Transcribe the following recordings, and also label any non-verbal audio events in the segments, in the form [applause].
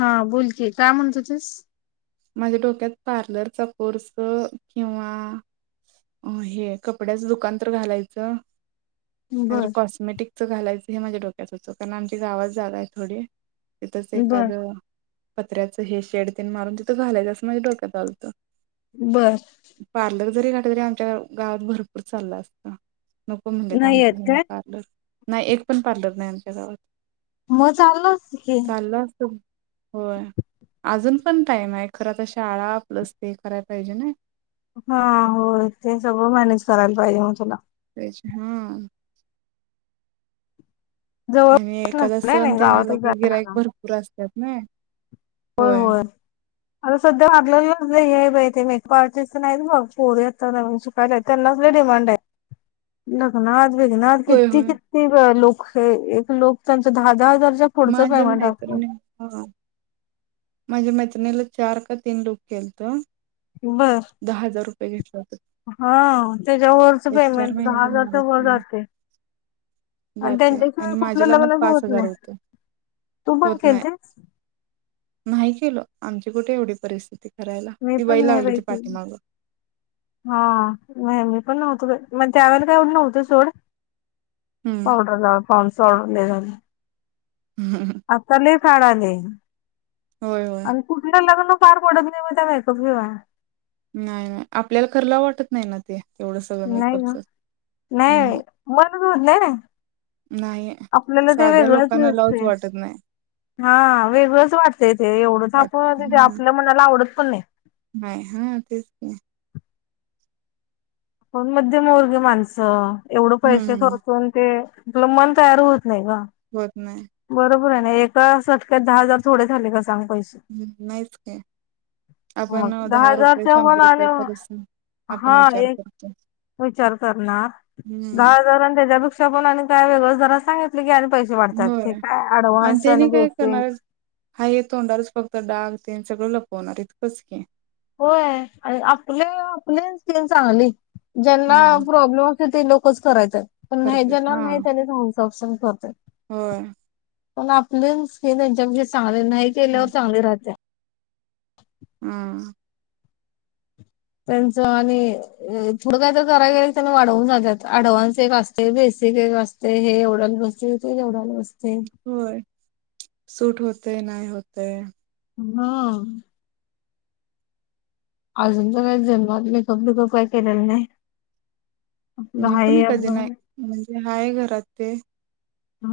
हा बोलकी काय म्हणत ह्वतूस माझ्या डोक्यात पार्लरचा कोर्स किंवा हे कपड्याचं दुकान तर घालायचं नाही तर बर. कॉस्मेटिकच घालायचं हे माझ्या डोक्यात होतं पण आमची गावत जागा आहे थोडी तेथच बर एखादं पत्र्याच हे शेडतेन मारून घालायचं असं माझ्या डोक्यात आलतं बर पार्लर जरी काट तरी आमच्या गावात भरपूर चालला असत नको म्हणले नाही येत. आमचे मेनी पार्लर नाही एक पण पार्लर नाही आमच्या गावात मग चाललं असतं की चाललं असतं होय अजून पण टाइम आहे खर तर शाळा प्लस ते करायला पाहिजे ना हा होय ते सगळं मॅनेज करायला पाहिजे मग तुला हा जवळ आणि एखादा नाही सण नाही तेन आला गावातच की जायला गिऱ्हाईक लागणार भरपूर असत त म होय. आता सध्या पार्लर ला लय हाय बाई मेकअप आर्टिस्ट हाइत बग पोरी आता नवीनशिकल्यात त्यांनाच लई डिमांड आहे. लग्नात होय किती होय. किती लोक. हे एक लोक त्यांचा दहा दहाहजार. माझ्या मैत्रिणींना. माझ्या मैत्रिणीला चार का तीन लुक केलतो. बर होतं. हा त्याच्या वरच एक चार पेमेंट दहा महिन्याच्या हजारच्या वर मागच जाते आणि जाते आणि त्यांच्याशिवाय माझ्या कुठलं लग्नात लग्नच पाच होत हजार नाही तू पण होत केल नाही. ते. नाही केलं आमची कुठे एवढी परिस्थिती. करायला. मी ती पण नाही लागली बाई ती पाठीमाग. केलोहा म मी. पण नव्हतो मग त्यावर काय एवढं नव्हतं सोड. हम्म पावडर लाव. पार्सल. आता लिप. खाडा नाही. होय होय. आणि कुठ गेलं ग? पार पडत नाही मग त्या मेकअप शिवाय नाही नाही आपल्याला करला वाटत नाही ना ते एवढं सगळं नाही मेकअपच. ग हम्म नाही हम्म मनच होत नाही नाइ. नाही. आपल्याला ते साध्या वेगळंच लोकांना लावूच दिसतय वाटत नाही. हा वेगळंच वाटतय ते एवढंच वाट आपण हा आपल्या मनाला आवडत पन नाही नाही हा तेच की आपण मध्यमवर्गीय माणसं. एवढं पैसे हम्म खर्चून ते आपलं मन तयार होत नाही ना. होय. नाही. एका सटक्यात दहा हजार थोडे झालेस. सांग पैसे हम्म, नाहीच काय हा आपण अ, दहा रुपये हजारच्या वर शंभर आले रुपये खरच आपण हा विचार एक करतो विचार करणार हम्म दहा हजार आणि त्याच्या पेक्षा. पण आणि काय वेगळं जरा काय सांगितलं की पैसे वाढत्यात. होय आणि त्यानी काय करणार हाय हे तोंडावरच फक्त डाग तेन सगळं लपवणार इतकंच की होय आणि आपल्या आपल्या स्किन चांगली जेंना हम्म प्रॉब्लेम ते लोकच करायच. पण नाही करते ज्याना हा नाही त्यानी [unintelligible] करतंय. होय पण आपल स्किन ह्यांच्या चांगल नाही केल्यावर चांगली राहतिया. हम्म त्यांचं आणि थोडं काय तर कराय गेल की त्यांना वाढवून सांगत्यात. ऍडव्हान्स एक असतय बेसिक एक असतय हे एवढ्याला बसतय ते तेवढ्याला बसतय. होय. सूट होतय नाही होतय. हां. अजून तर काय जन्मात मेकअप बीकअप काय केलेलं नाही. आपलं मी पण हाय कधी नाही आपलं म्हणजे हाय घरात ते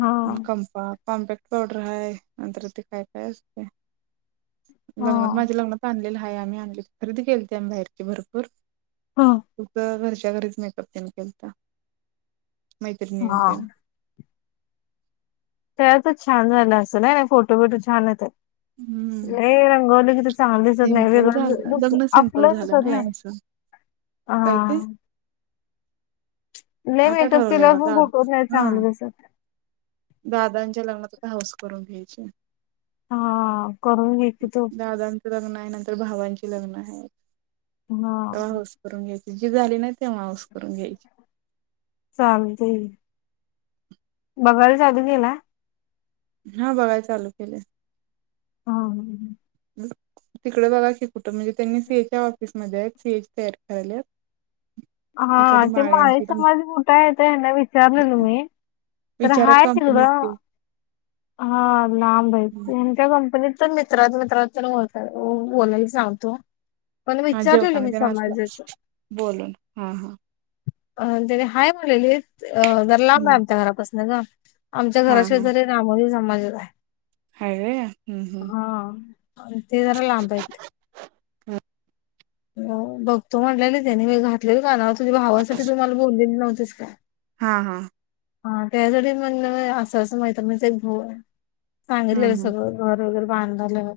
हा कंपा कॉम्पॅक्ट पावडर हाय नंतर ते काय काय असतय. लग्नात हा माज्या लग्नात आणलेलं. हाय आम्ही आणली खरेदी केलती आम्ही बाहेर भरपूर. ह [unintelligible] आमच्या घरीच मेकअप तेन केलता. मैत्रीणींन तेन. हा त्यातच छान झालं अस नाय फोटो बिटो छान येतात. हम्म नही रंगवलं कि ते चांगल दिसत नाही सिम्पल वेगळंस झालं दिसत लग्न सिम्पल आपलं झालं दिसत नाही. आमचं हा. काय ते नाही आता मेकअप ठरवलंय केल्यावर पण बघा फोटो दादा नाही हा चांगलं दिसत. दादांच्या लग्नात आता हौस करून घ्यायचे. हा करून घे की तू. नाय नंतर भावांची लग्न आहे. हा आऊस करून घ्याय ती झाली नाही. तेंव्हा हाऊस करून घ्यायचे. बघायल चालू केला. हा बघाय चालू केले. हां. तिकडं बघा की कुठ म्हणजे त्यांनी सीएच ऑफिसमध्ये आहेत सीएच तयार करायल्यात. एखादी हां ते माळी माळ्यांची समाज मोठा येत हेना विचारलं तुम्ही तर विचारा हाय [unintelligible] कंपनीत तिकडं. ते हां लांब आहे. हयांचा कंपनीत तर मित्रात मित्रात त्याला बोलता बोलाय सांगतो. पण हा विचारलेलं जेवताना मी त्यांना असला समाजाच बोलून हा हा. अ त्याने हाय म्हणायलेत. अ जर लांब आहे हम्म. आमच्या घरापासन ग आमच्या हा घराशी हा शेजारी होय समज आहे हाय व्हय हम्म हम्म हा अ ते जरा लांब आहेतेत हम हो बघतो म्हटलेली त्यानी म घातलेली कानावर त भावासाठी तुम्हाला बोलले्हती तेच काय हा हा हा त्यासाठी म्हण असं असं माहित मैत्रिणीचा एक भाऊ आहे हम्म सांगितलेलं हम्म सगळं घर वगैरे बांधाआल्यात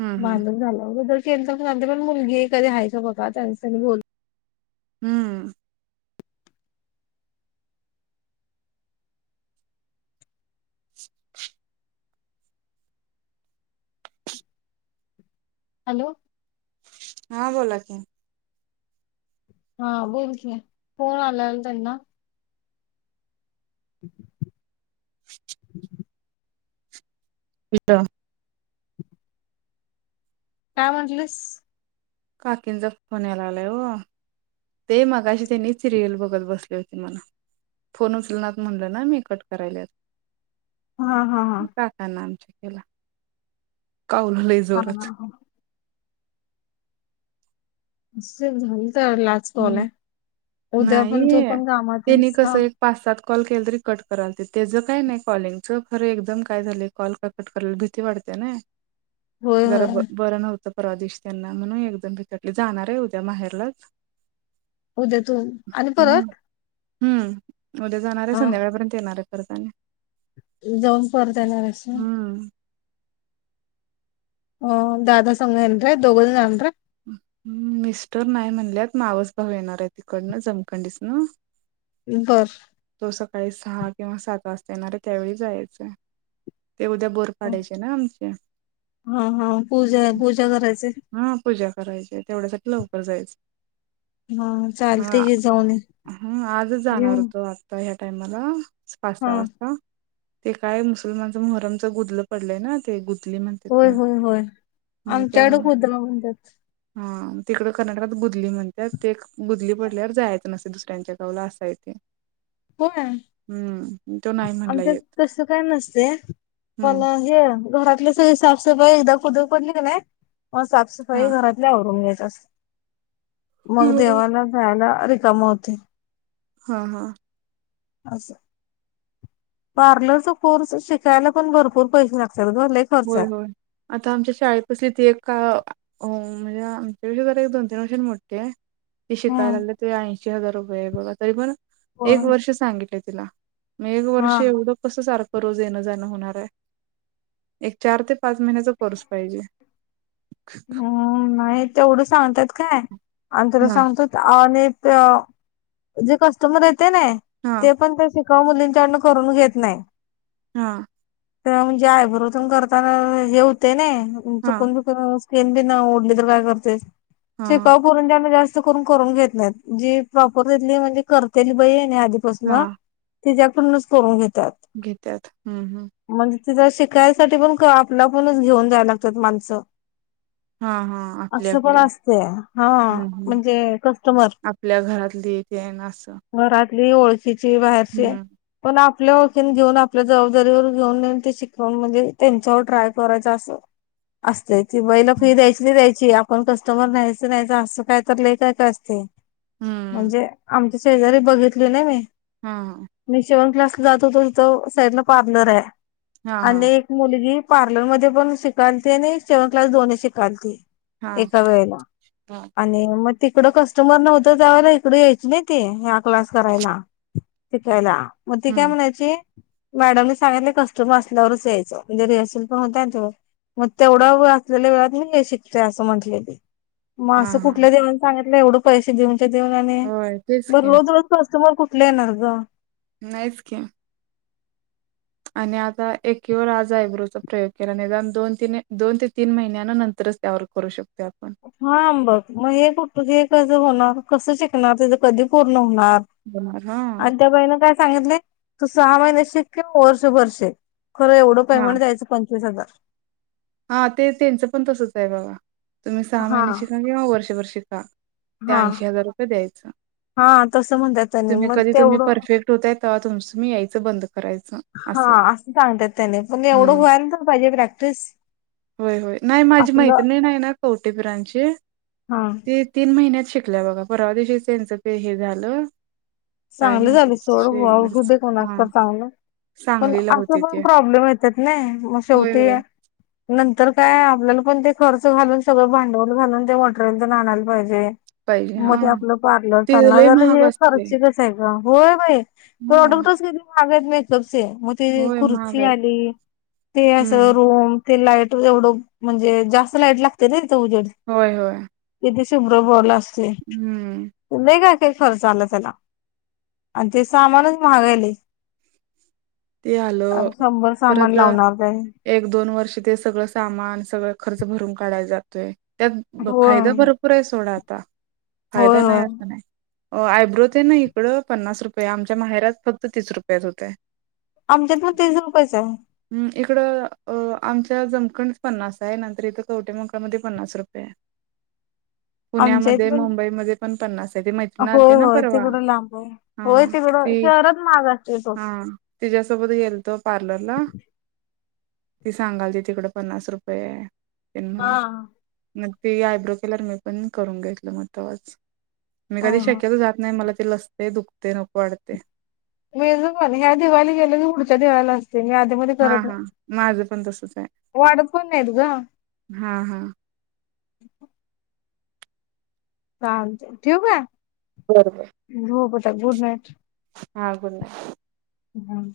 हम्म हम्म बांधून झाल्यावर ते पण मुलगी कधी वयं बघा त्यां बोल हम्म [unintelligible] हॅलो हा बोला की हा बोलते फन आलाल त्यांना ह [unintelligible] पता काॅमंजलस काकीनचा फोन यायला आलाय हो ते मगाशी त्यांनी सिरियल बघत बसले होते मला फोन उचल ना म्हणलं ना मेकट करायला हा हा हा. काका नामचे खला का उललय हा जोरात हा हा झा तरलाच कॉल हम्म आहे उद्या नाही पण तू पण काामात त्यांनी ह कसं एक पाच सात कॉल केलं तरी कट करायल ते त्याचं काय नाही कॉलिंगच खरं एकदम काय झालं कॉल कट करायला भीती वाटते ना होय जरा ब होय बरं नव्हत परवादेश त्यांना म्हणून एकजण भिकटले जाणार आहे उद्या बाहेरलाच होद्या तून आणि हम्म. परत हम्म उद्या जाणार आहे हा. संध्याकाळपर्यंत येणार आहे करताना जाऊन परता येणार अस हम्म. अ दादा संघयन दोघल जान ह् मिस्टर नाही म्हणल्यात मावस भाऊ येणार आहे तिकडनं जमखंडीस ना बर तो सकाळी सहा किंवा सात वाजता येणार आहे त्यावेळी जायचय ते उद्या बोर काडायचे ना आमचे हा हा पूजा पूजा करायचे हा पूजा करायचे तेवढ्यासाठी लवकर जायचं हा चालते हा की जाऊन ह आजच जाणार येऊन होतो आता ह्या टाइमाला हा वाता वास्ता ते काय मुसलमानचं मोहरमचं गुदलं पडलंय ना ते गु होय होय होय आमच्याड त्यामुळे खुद म्हणतात हा तिकडं कर्नाटकात बुदली म्हणतात ते बुदली पडल्यावर जायचं नसेते दुसऱ्यांच्या गावला असाय तेे हो म्हणला आमच्या येत तस काय नसते हम्म मला हे घरातली सगळी साफसफाई एकदा खुद पडली का नाही मग हा साफसफाई घरातल्यावरून घय तस मग देवाला जायला सारी काम होते हा हा अस पार्लरचा कोर्स शिकायला पण भरपूर पैसे लागत होय होय आता आमच्या शाळेपसली त एक का हो म्हणजे आमच्याविषयी तर एक दोन तीन वर्षां मोठे ते हम्म शिकायला लाग ते आई पाश हजार रुपय आहे बघ तरी प ना एक होय वर्ष सांगितले तिला मघ हा वर्ष एवढं कस सारख पररोज येणं जाणं होणार आहे एक चार ते पाच महिन्याचा पर्स पाहिजे हम् नाही तेवढं सांगतात काय आणि तुला हा सांगतो ते जे कस्टमर आहे नाही हा ते पण ते का मुलींच्याडन करून घेत नाही हा ते म्हणजे आयबरोबरून करताना हे होते न हा चुकुन बिकून तन बी ना ओढली तर काय करते हा शिकाऊ पोरींच्या कडन जास्त घ प्रसला तच्याकडूनच करून घेत घेतात. घेत्यात हम्म हम्म तिचा शिकायसाठी पण आपला पणच घेऊन द्यायला लागतात माणसं हा हा आपले असं पण आपले असते हा हम् हम् म्हणजे कस्टमर आपल्या घरातली इथे असं र हो असची बाहेरसे हम्म पण आपल्या ओळखीन घेऊन आपल्या जबाबदारीवर घेऊन नेन ते शिकवून म्हणजे त्यांच्यावर ट्राय करायच असं असत ति बई ल फि हम्म जाय ते आपणं कस्टमर न्यायचं न्यायचं, असं काय तर लैई काय काय असतंय. हम्म. म्हणजे आम शेजारी बघितलय ना मी. हा मीं शिवण क्लास जात होतो इथं, साईडला पार्लर हाया हा आणि हा एक मुलगी पार्लर मध्ये पण शिकायलते नी शिवण क्लास दोन शिकालती. हा एका वेळेला हा आणि म तिकडं कस्टमर नव्हतं जायाला, इकडं यायची नाई ती या क्लास करायला. शिकायला. म ती काय हम्म म्हणायची, मॅडमनी सांगितले कस्टमर असल्यावरच यायचं म्हणजे रिहर्सल पण हुत्या, ते मग तेवढं होय असलेल्या वेळात मी नी हे शिकते असं म्हटलेली. मग हा असं हा कुठल्या देवानं सांगित नाही एवढं पैसे देऊन ते देऊन आणि होय तेच बर की रोज, रोज कस्टमर कुठ कुठले येणार ग? नाहीच की. आणि आता एकीवर आज आयब्रोचा प्रयोग केला. निदान दोन तीन दोन ते तीन महिन्यान नंतरच त्यावर करू शकतोय आपणं. हा बघ, मग हे कुठ हे कसं होणार? कसं शिकणार? तुझं कधी पूर्ण हु बाप होणार हा आणि त्या बाईण काय सांगितलंय. तू सहा महिने शिक किंवा वर्षभर शिक. खरं एवढं हा पेमेंट द्यायचं पंचवीस हजार. हा ते तेंच पण तसच हाय बघा. तुम्ही सहा हा महिने शिका किंवा वर्षभर शिका, ते हा ऐंशी हजार रुपये द्यायच. हा तसं म्हणतात त्यांनी तुम्ही मग कधी तुम्ही तेवढं परफेक्ट होत्यात तेव्हा तुमच तुम्ही यायचं बंद हा असं सांगत्यात त्यनी, पण एवढं हुयाला तर पाहीजे प्रॅक्टिस. व्हयं व्हयं, नाही माझी आपलं मैत्रीण हाय नां कवटे ब्रांचची, हा ती तीन महिन्यात शिकलाय बघा, परवा दीशीच त्यांचं ते हे झालं काय चांगली म्हणतात झाली सोड व्हावं, शेवटच हुदे कुणाचं हा पण चांगल पण सांगलीला असं होती पण ती. प्रॉब्लेम येतात ना मग होय शेवटी होय. नंतर काय आपल्याला पण ते खर्च घालून सगळं भांडवल घालून ते मटेरियल तर आणायला पाहिजे. पाहिजे हा मग ते आपलं पार्लर ते चालणार, लय जरा महाग ये खर. असते तेव्हा होय बै. हा प्रोडक्टच किती कागत नाहीत. मग ते होय महाग खुर्ची आहेत. आली ते असं हम्म रोम ते लाईट एवढं म्हणजे जास्त लाईट लागते ना. जोड होय होय कद तुभ्र बोल अस तु नाही हम्म नाही का किती खर्च झाला त्याला आणि ते सामानच मगायले. ते आलं सामान परत लावणार त्याने एक दोन वर्ष थे सगळं सामान सगळ खर्च भरून काढयला जातोय. त्यात फायदा होय भरपूर आहे सोडत आता होय फायदा नाही होय असं नाही. आयब्रो ते ना इकडं पन्नास रुपये आमच्या माहेर्यात फक्त तीस रुपयात होत. आमच्यातून तीस रुपैसे आहे. इकड आमच्या जमखण पन्नास आहे. नंतर इथं कवटे मकळामध्ये पन्नास रुपये आहे. आमच्या इथ पुण्यामध्ये पण मुंबईमध्ये पण पन्नास आहे ती मैत्रीण आलती होय ना होय परवा तिकडं लांब आहे. हा होय तिकड ती शहरात माहागा सोड. सोबत गेलतो पार्लरला ती सांगाल त तिकड पन्नास रुपये है. त्यांना हा म त आयब्रो केल्यार मी पण करून घेतलं मग तेव्हाच. मी कधी हा शक्यतो जात नाही, मला ते लसते दुखते. ते नक वाढते. मेज पण ह्या दिवाळीली गेले की पुढच्या दिवाला ते मी आधी म हा करत नाही, हा माझं पण तसच आहे वाढत पण नाहीेत ग. हा हा चाल ठेवू का? बरोबर. झोप गुड नाईट! हा. Good night! हम्म.